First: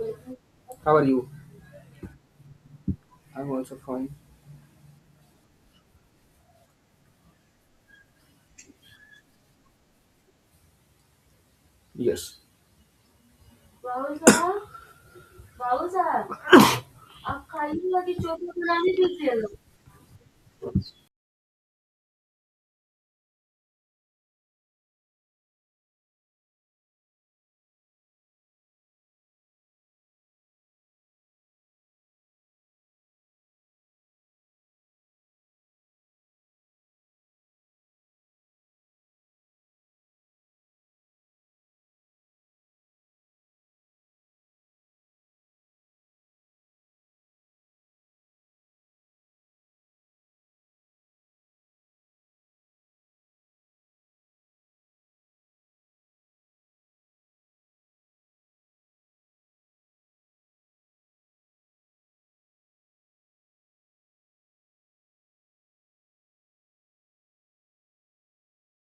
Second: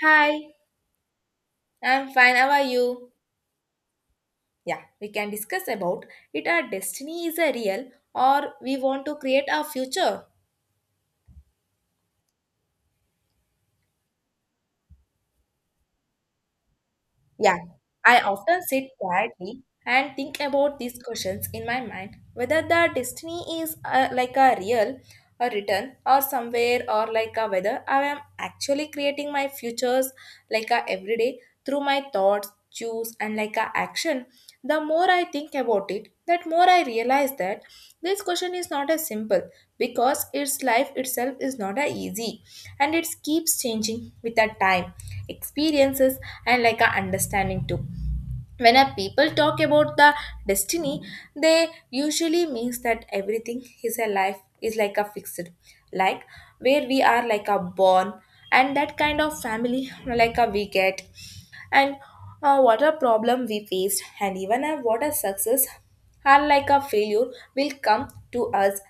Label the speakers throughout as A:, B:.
A: Hi,
B: How are you?
A: I'm fine. How are you?
B: I'm also fine.
A: Yeah, we can discuss about it. Our destiny is a real, or we want to create our future.
B: Yes. बाबू साहब, बाबू साहब, आप
A: Yeah,
B: खाली लगी
A: I
B: choco
A: often sit
B: बनाने दीजिए ना।
A: quietly and think about these questions in my mind whether the destiny is like a real a written or somewhere, or like a whether I am actually creating my futures like a everyday through my thoughts, choose and like a action. The more I think about it, that more I realize that this question is not as simple because its life itself is not a easy and it keeps changing with the time, experiences and like a understanding too. When a people talk about the destiny, they usually means that everything is a life is like a fixed, like where we are like a born and that kind of family like a we get, and what a problem we faced and even a what a success are like a failure will come to us.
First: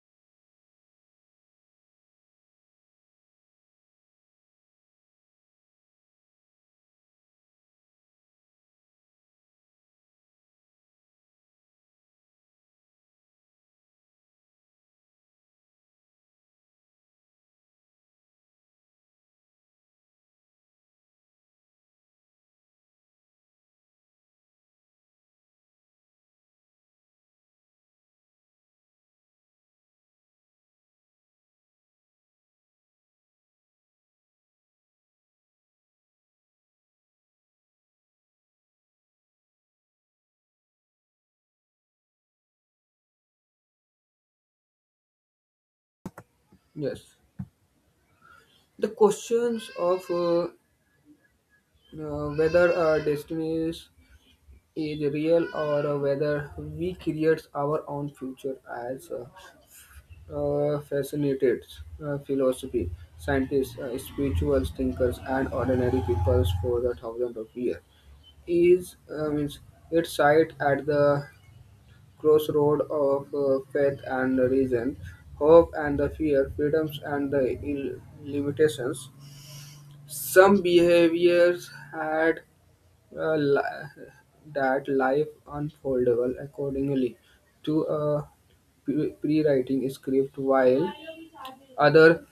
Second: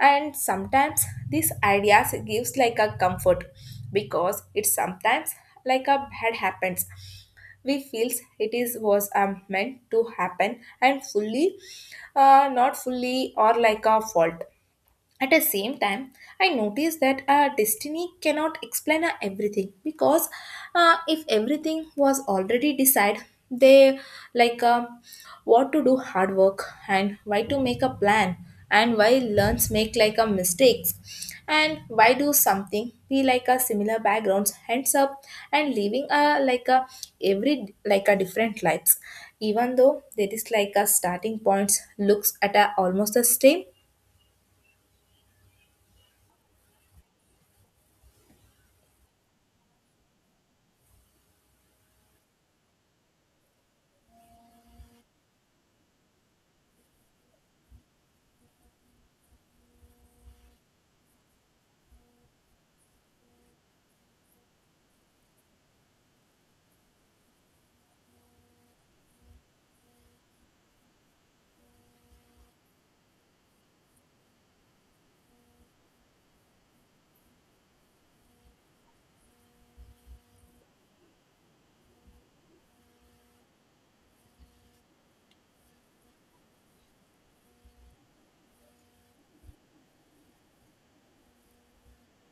A: And sometimes these ideas gives like a comfort because it sometimes like a bad happens, we feels it is was meant to happen and fully not fully or like a fault. At the same time, I noticed that our destiny cannot explain our everything because if everything was already decided, they like what to do hard work, and why to make a plan, and why learns make like a mistakes, and why do something be like a similar backgrounds hands up and living a like a every like a different lives even though there is like a starting points looks at a almost the same.
B: Yes. The questions of whether our destiny is real or whether we create our own future as fascinated philosophy, scientists, spiritual thinkers, and ordinary peoples for the thousands of years. Is means It's site at the crossroad of faith and reason, hope and the fear, freedoms and the limitations. Some behaviors had uh, li- that life unfoldable accordingly to a pre-writing script while other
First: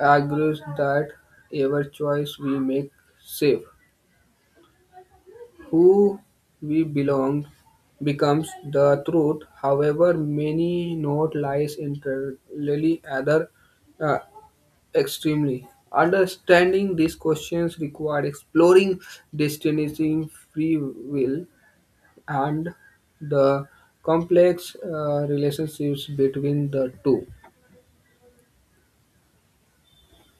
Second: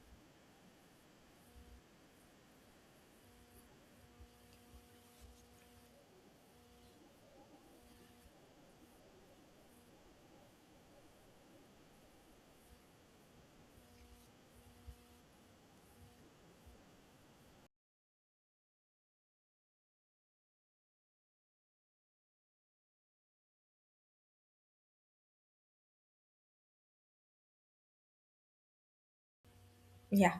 B: argues that every choice we make safe who we belong becomes the truth, however many note lies entirely other uh, extremely. Understanding these questions required exploring destiny, free will, and the complex relationships between the two.
A: Yeah.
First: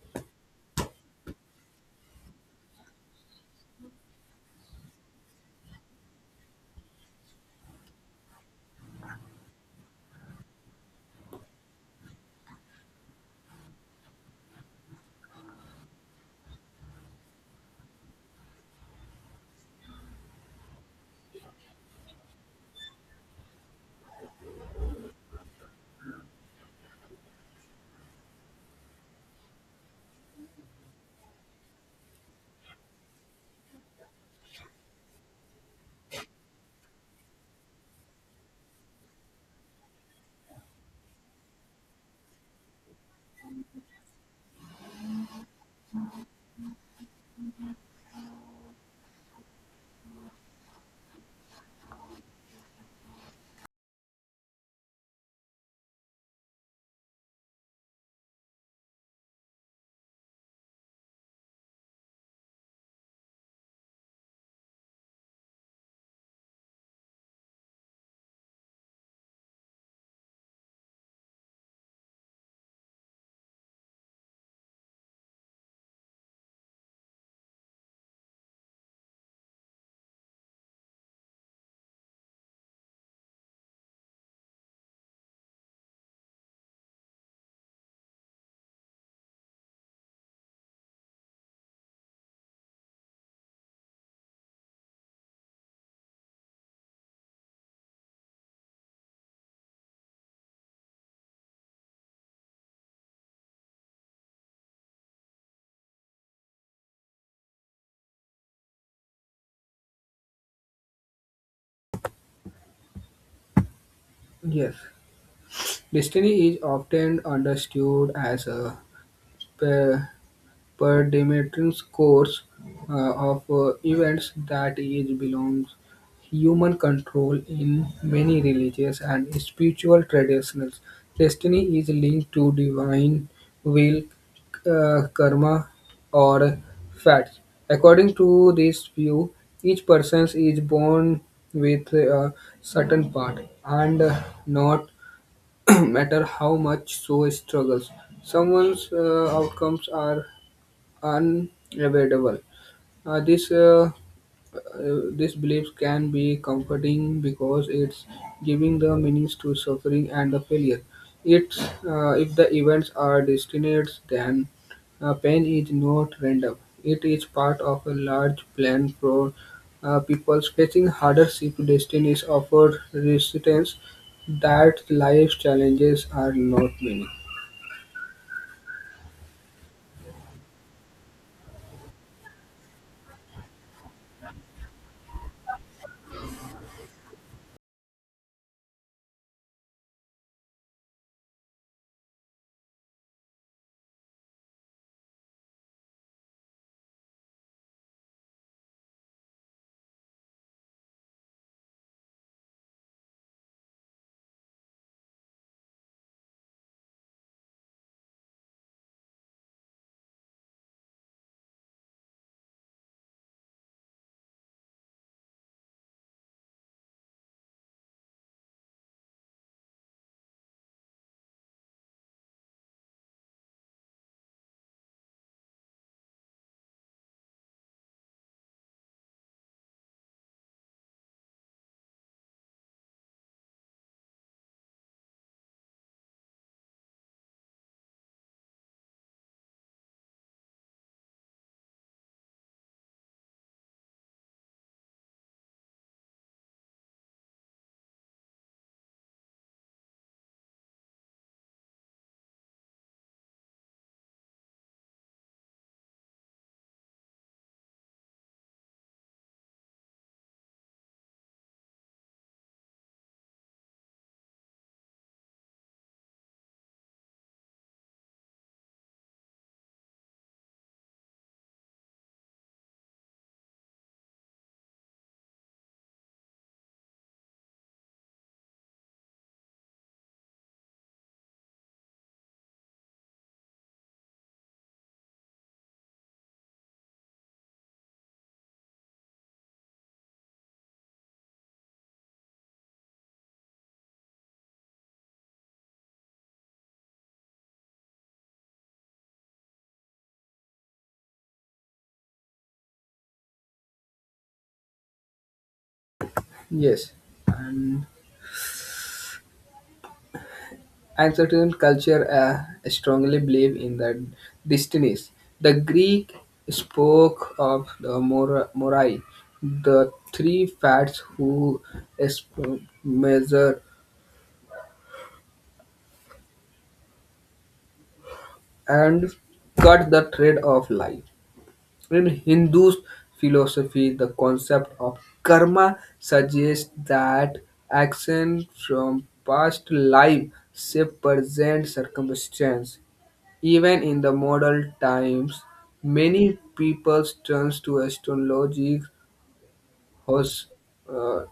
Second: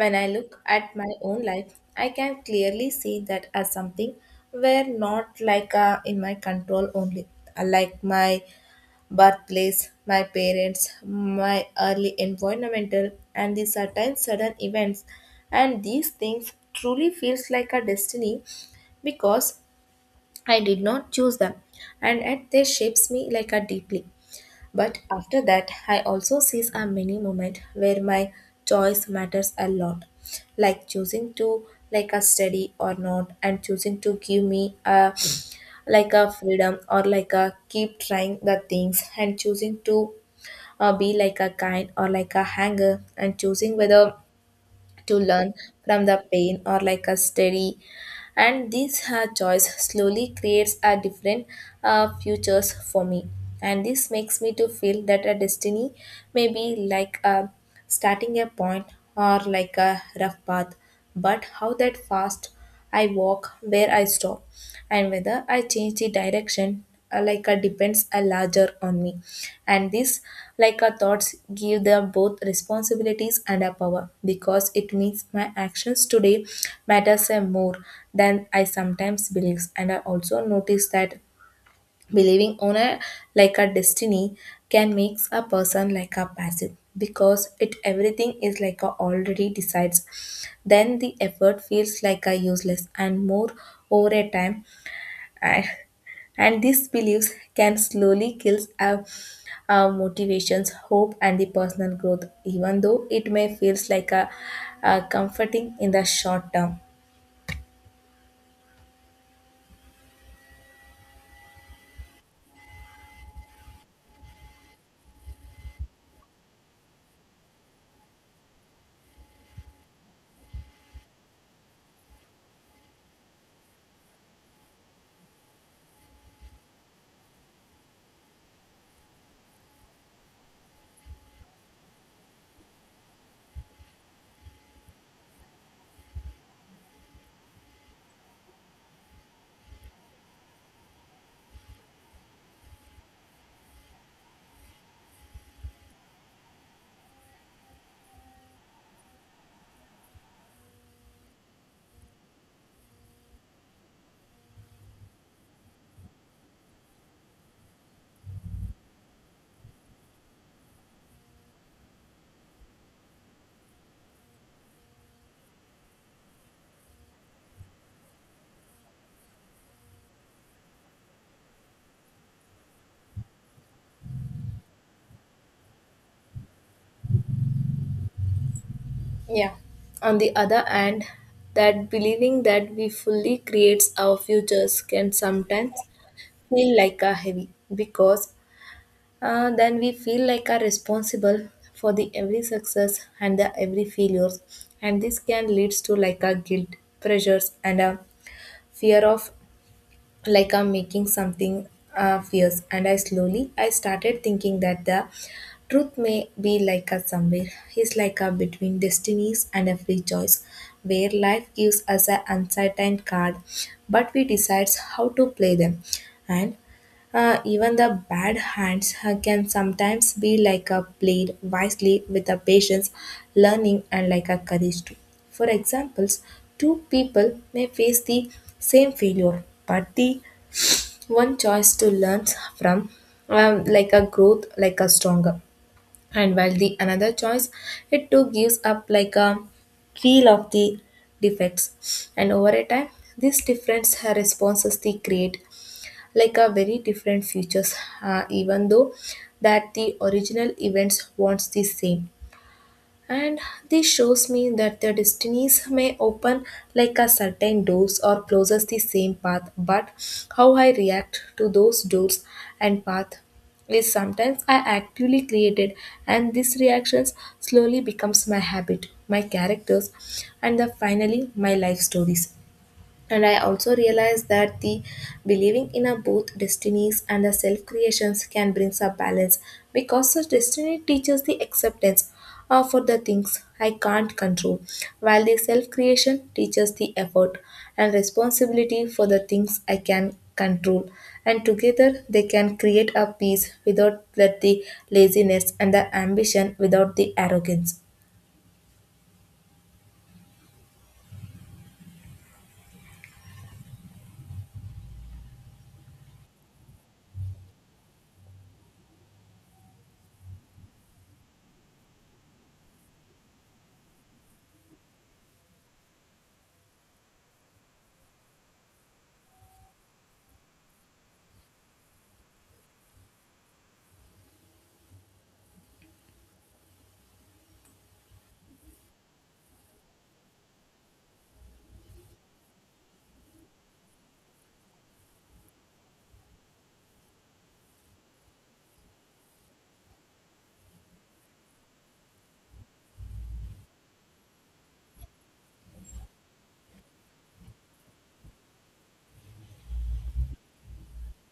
A: When I look at my own life, I can clearly see that as something where not like in my control only. Like my birthplace, my parents, my early environmental, and the certain sudden events, and these things truly feels like a destiny because I did not choose them, and yet they shapes me like a deeply. But after that, I also seize a mini moment where my choice matters a lot, like choosing to like a study or not, and choosing to give me a like a freedom or like a keep trying the things, and choosing to be like a kind or like a hanger, and choosing whether to learn from the pain or like a study, and this choice slowly creates a different futures for me. And this makes me to feel that a destiny may be like a starting a point or like a rough path, but how that fast I walk, where I stop, and whether I change the direction like a depends a larger on me. And this like a thoughts give them both responsibilities and a power because it means my actions today matters a more than I sometimes believe. And I also notice that believing on a like a destiny can make a person like a passive because it everything is like a already decides, then the effort feels like a useless and more over a time. And these beliefs can slowly kill our motivations, hope, and the personal growth, even though it may feels like a comforting in the short term.
B: Yes, destiny is often understood as a uh, Per predetermined course of events that is belongs human control in many religious and spiritual traditions. Destiny is linked to divine will, karma, or fate. According to this view, each person is born with a certain part, and not matter how much so struggles. Someone's outcomes are unavoidable. Uh, this uh, this belief can be comforting because it's giving the meanings to suffering and the failure. It's if the events are destined, then pain is not random. It is part of a large plan for people facing hardship. Destinies offer resistance that life's challenges are not many.
A: Yeah. On the other hand, that believing that we fully creates our futures can sometimes feel like a heavy because then we feel like are responsible for the every success and the every failures, and this can leads to like a guilt, pressures and a fear of like I'm making something fierce. And I slowly, I started thinking that the truth may be like a somewhere. It's like a between destinies and a free choice, where life gives us an uncertain card, but we decides how to play them. And even the bad hands can sometimes be like a played wisely with a patience, learning, and like a courage too. For examples, two people may face the same failure, but the one choice to learn from like a growth like a stronger, and while the another choice it too gives up like a feel of the defects, and over a time these different responses they create like a very different futures even though that the original events wants the same. And this shows me that their destinies may open like a certain doors or closes the same path, but how I react to those doors and path is sometimes I actively created, and these reactions slowly becomes my habit, my characters and the finally my life stories. And I also realized that the believing in a both destinies and the self creations can bring some balance because the destiny teaches the acceptance for the things I can't control, while the self creation teaches the effort and responsibility for the things I can control. And together they can create a peace without let the laziness and the ambition without the arrogance.
B: Yes, and and certain culture strongly believe in the destinies. The Greek spoke of the morai, the three fats who measure and cut the thread of life. In Hindu philosophy, the concept of karma suggests that action from past life shape present circumstance. Even in the modern times, many people turn to astrology, hos, uh,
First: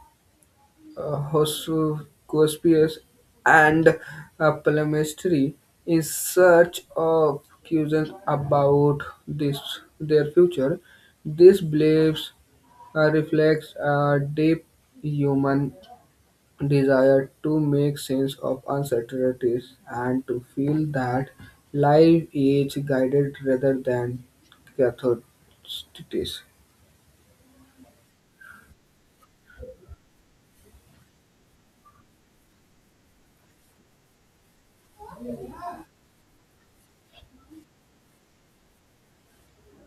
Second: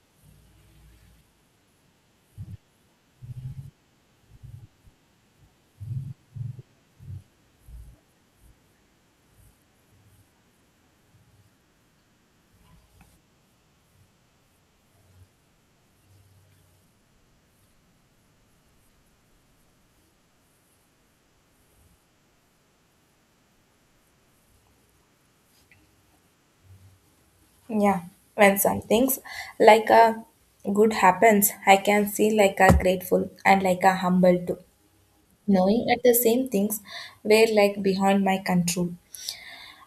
B: horoscopes, and palmistry in search of cues about this their future. These beliefs reflects a deep human desire to make sense of uncertainties and to feel that life is guided rather than catharsis.
A: Yeah, when some things like a good happens, I can see like a grateful and like a humble too, knowing that the same things were like behind my control.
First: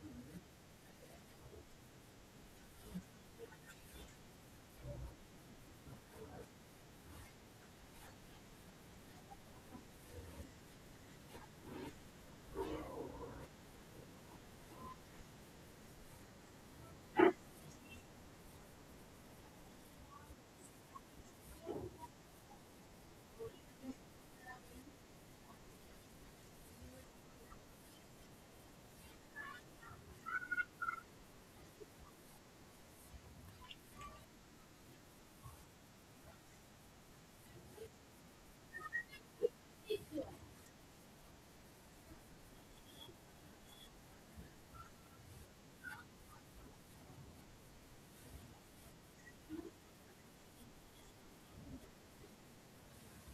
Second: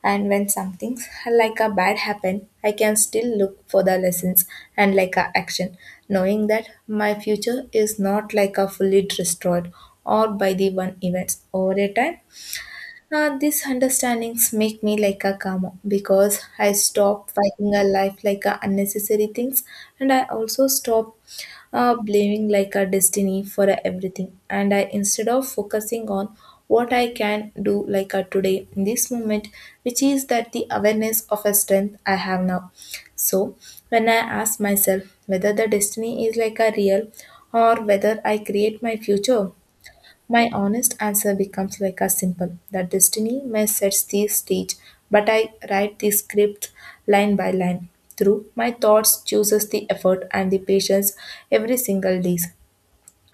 A: And when some things like a bad happen, I can still look for the lessons and like a action, knowing that my future is not like a fully destroyed or by the one events over a time. These understandings make me like a calmer because I stop fighting a life like a unnecessary things, and I also stop blaming like a destiny for a everything. And I instead of focusing on what I can do like a today in this moment, which is that the awareness of a strength I have now. So when I ask myself whether the destiny is like a real or whether I create my future, my honest answer becomes like a simple. That destiny may set the stage, but I write the script line by line. Through my thoughts, chooses the effort and the patience every single day,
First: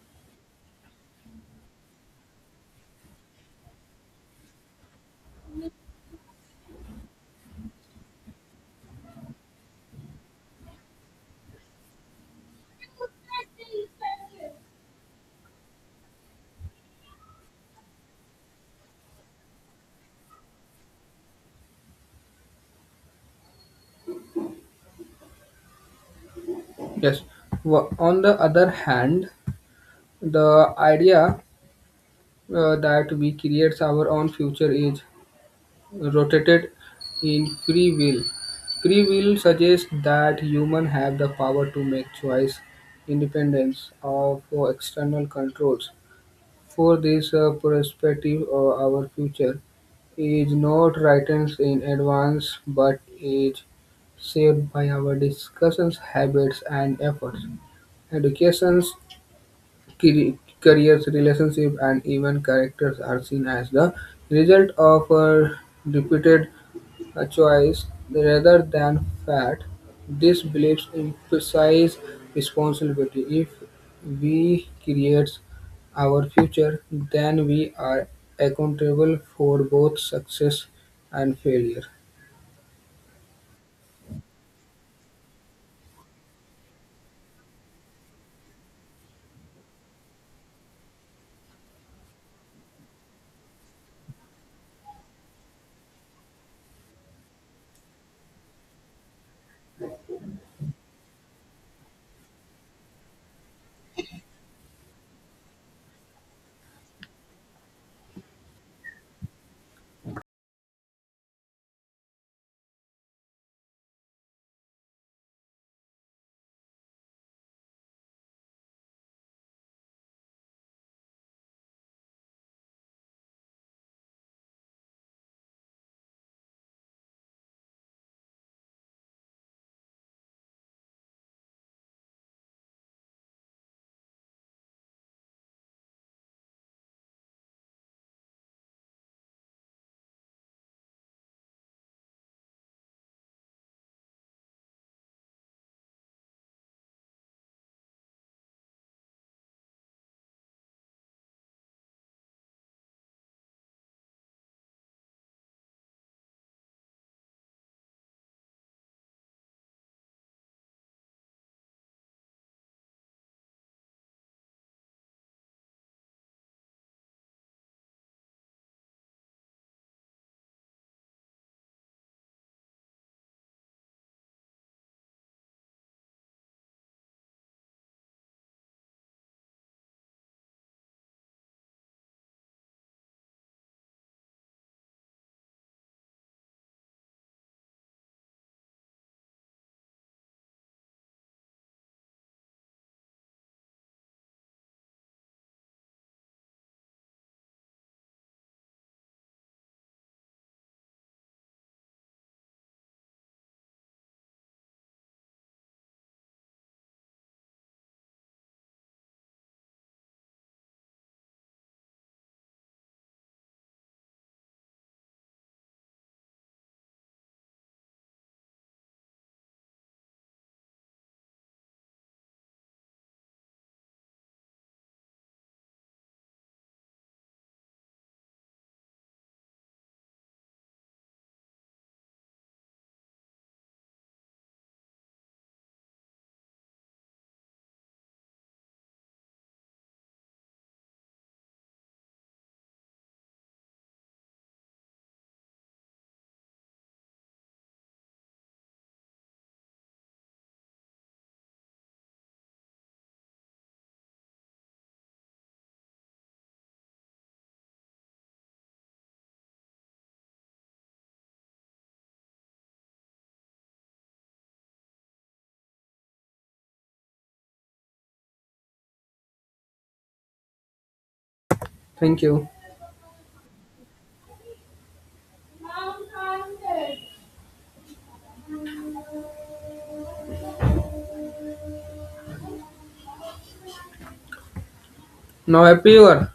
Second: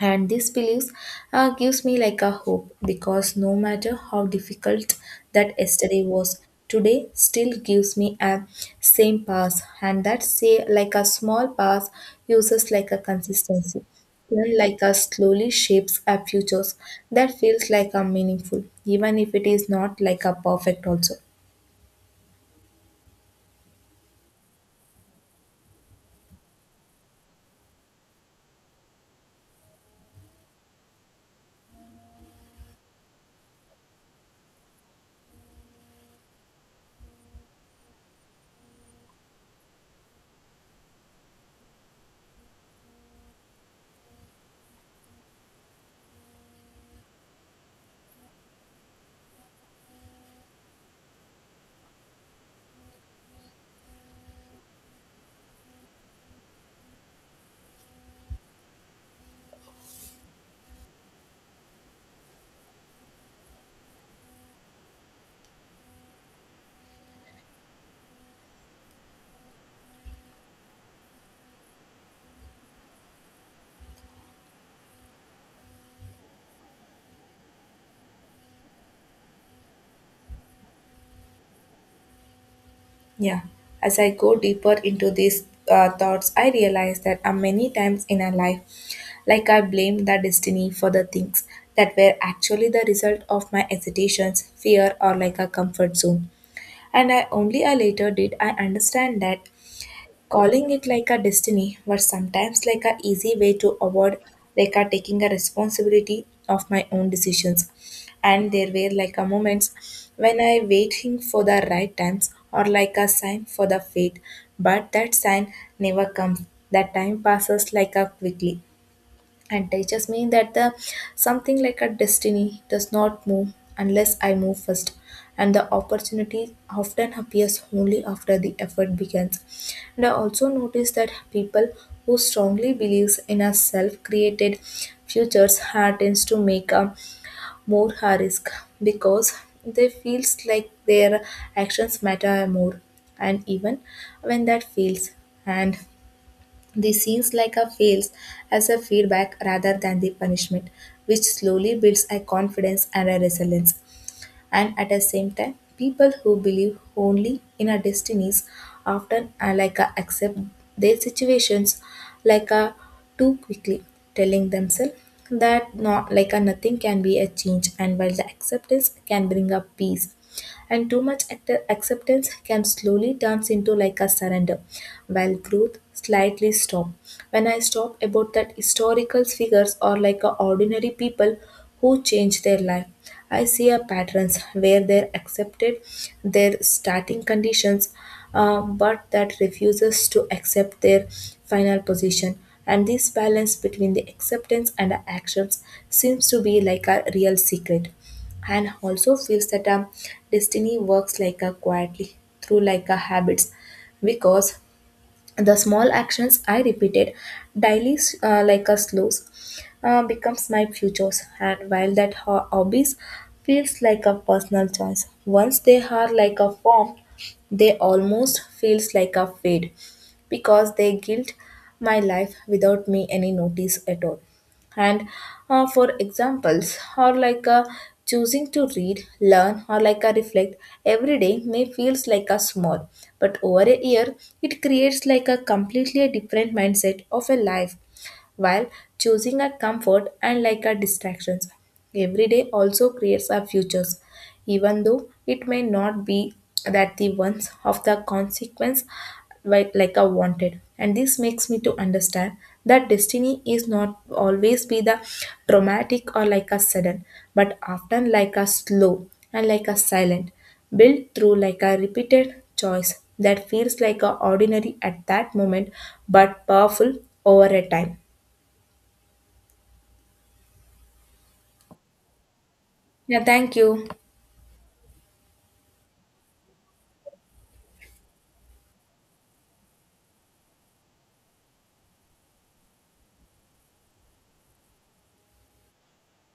A: and these beliefs gives me like a hope because no matter how difficult that yesterday was, today still gives me a same path, and that say like a small path uses like a consistency then like a slowly shapes our futures that feels like a meaningful even if it is not like a perfect also.
B: Yes. On the other hand, the idea that we create our own future is rotated in free will. Free will suggests that humans have the power to make choice independence of external controls. For this perspective, our future is not written in advance but is shaped by our discussions, habits, and efforts. Educations, cre- careers, relationships, and even characters are seen as the result of a repeated a choice rather than fate. These beliefs emphasize responsibility. If we create our future, then we are accountable for both success and failure.
A: Yeah, as I go deeper into these thoughts, I realize that many times in our life, like I blame the destiny for the things that were actually the result of my hesitations, fear, or like a comfort zone. And I only I later did I understand that calling it like a destiny was sometimes like a easy way to avoid like a taking a responsibility of my own decisions. And there were like a moments when I waiting for the right times or like a sign for the fate, but that sign never comes. That time passes like a quickly and teaches me that the something like a destiny does not move unless I move first, and the opportunity often appears only after the effort begins. And I also notice that people who strongly believes in a self-created futures are tends to make a more high risk because they feels like their actions matter more, and even when that fails, and this seems like a fails as a feedback rather than the punishment, which slowly builds a confidence and a resilience. And at the same time, people who believe only in our destinies often are like a accept their situations like a too quickly, telling themselves that not like a nothing can be a change, and while the acceptance can bring up peace and too much acceptance can slowly turns into like a surrender while growth slightly stop. When I stop about that historical figures or like a ordinary people who change their life, I see a patterns where they accepted their starting conditions but that refuses to accept their final position. And this balance between the acceptance and the actions seems to be like a real secret. And also feels that destiny works like a quietly through like a habits because the small actions I repeated daily like a slows becomes my futures. And while that hobbies feels like a personal choice once they are like a form, they almost feels like a fade because they guilt my life without me any notice at all. And for examples or like a choosing to read learn or like a reflect every day may feels like a small, but over a year it creates like a completely a different mindset of a life, while choosing our comfort and like our distractions. Every day also creates our futures, even though it may not be that the ones of the consequence like I wanted. And this makes me to understand that destiny is not always be the dramatic or like a sudden, but often like a slow and like a silent, built through like a repeated choice that feels like a ordinary at that moment but powerful over a time.
B: Thank you.
A: Yeah, thank you.
B: Now, happy hour.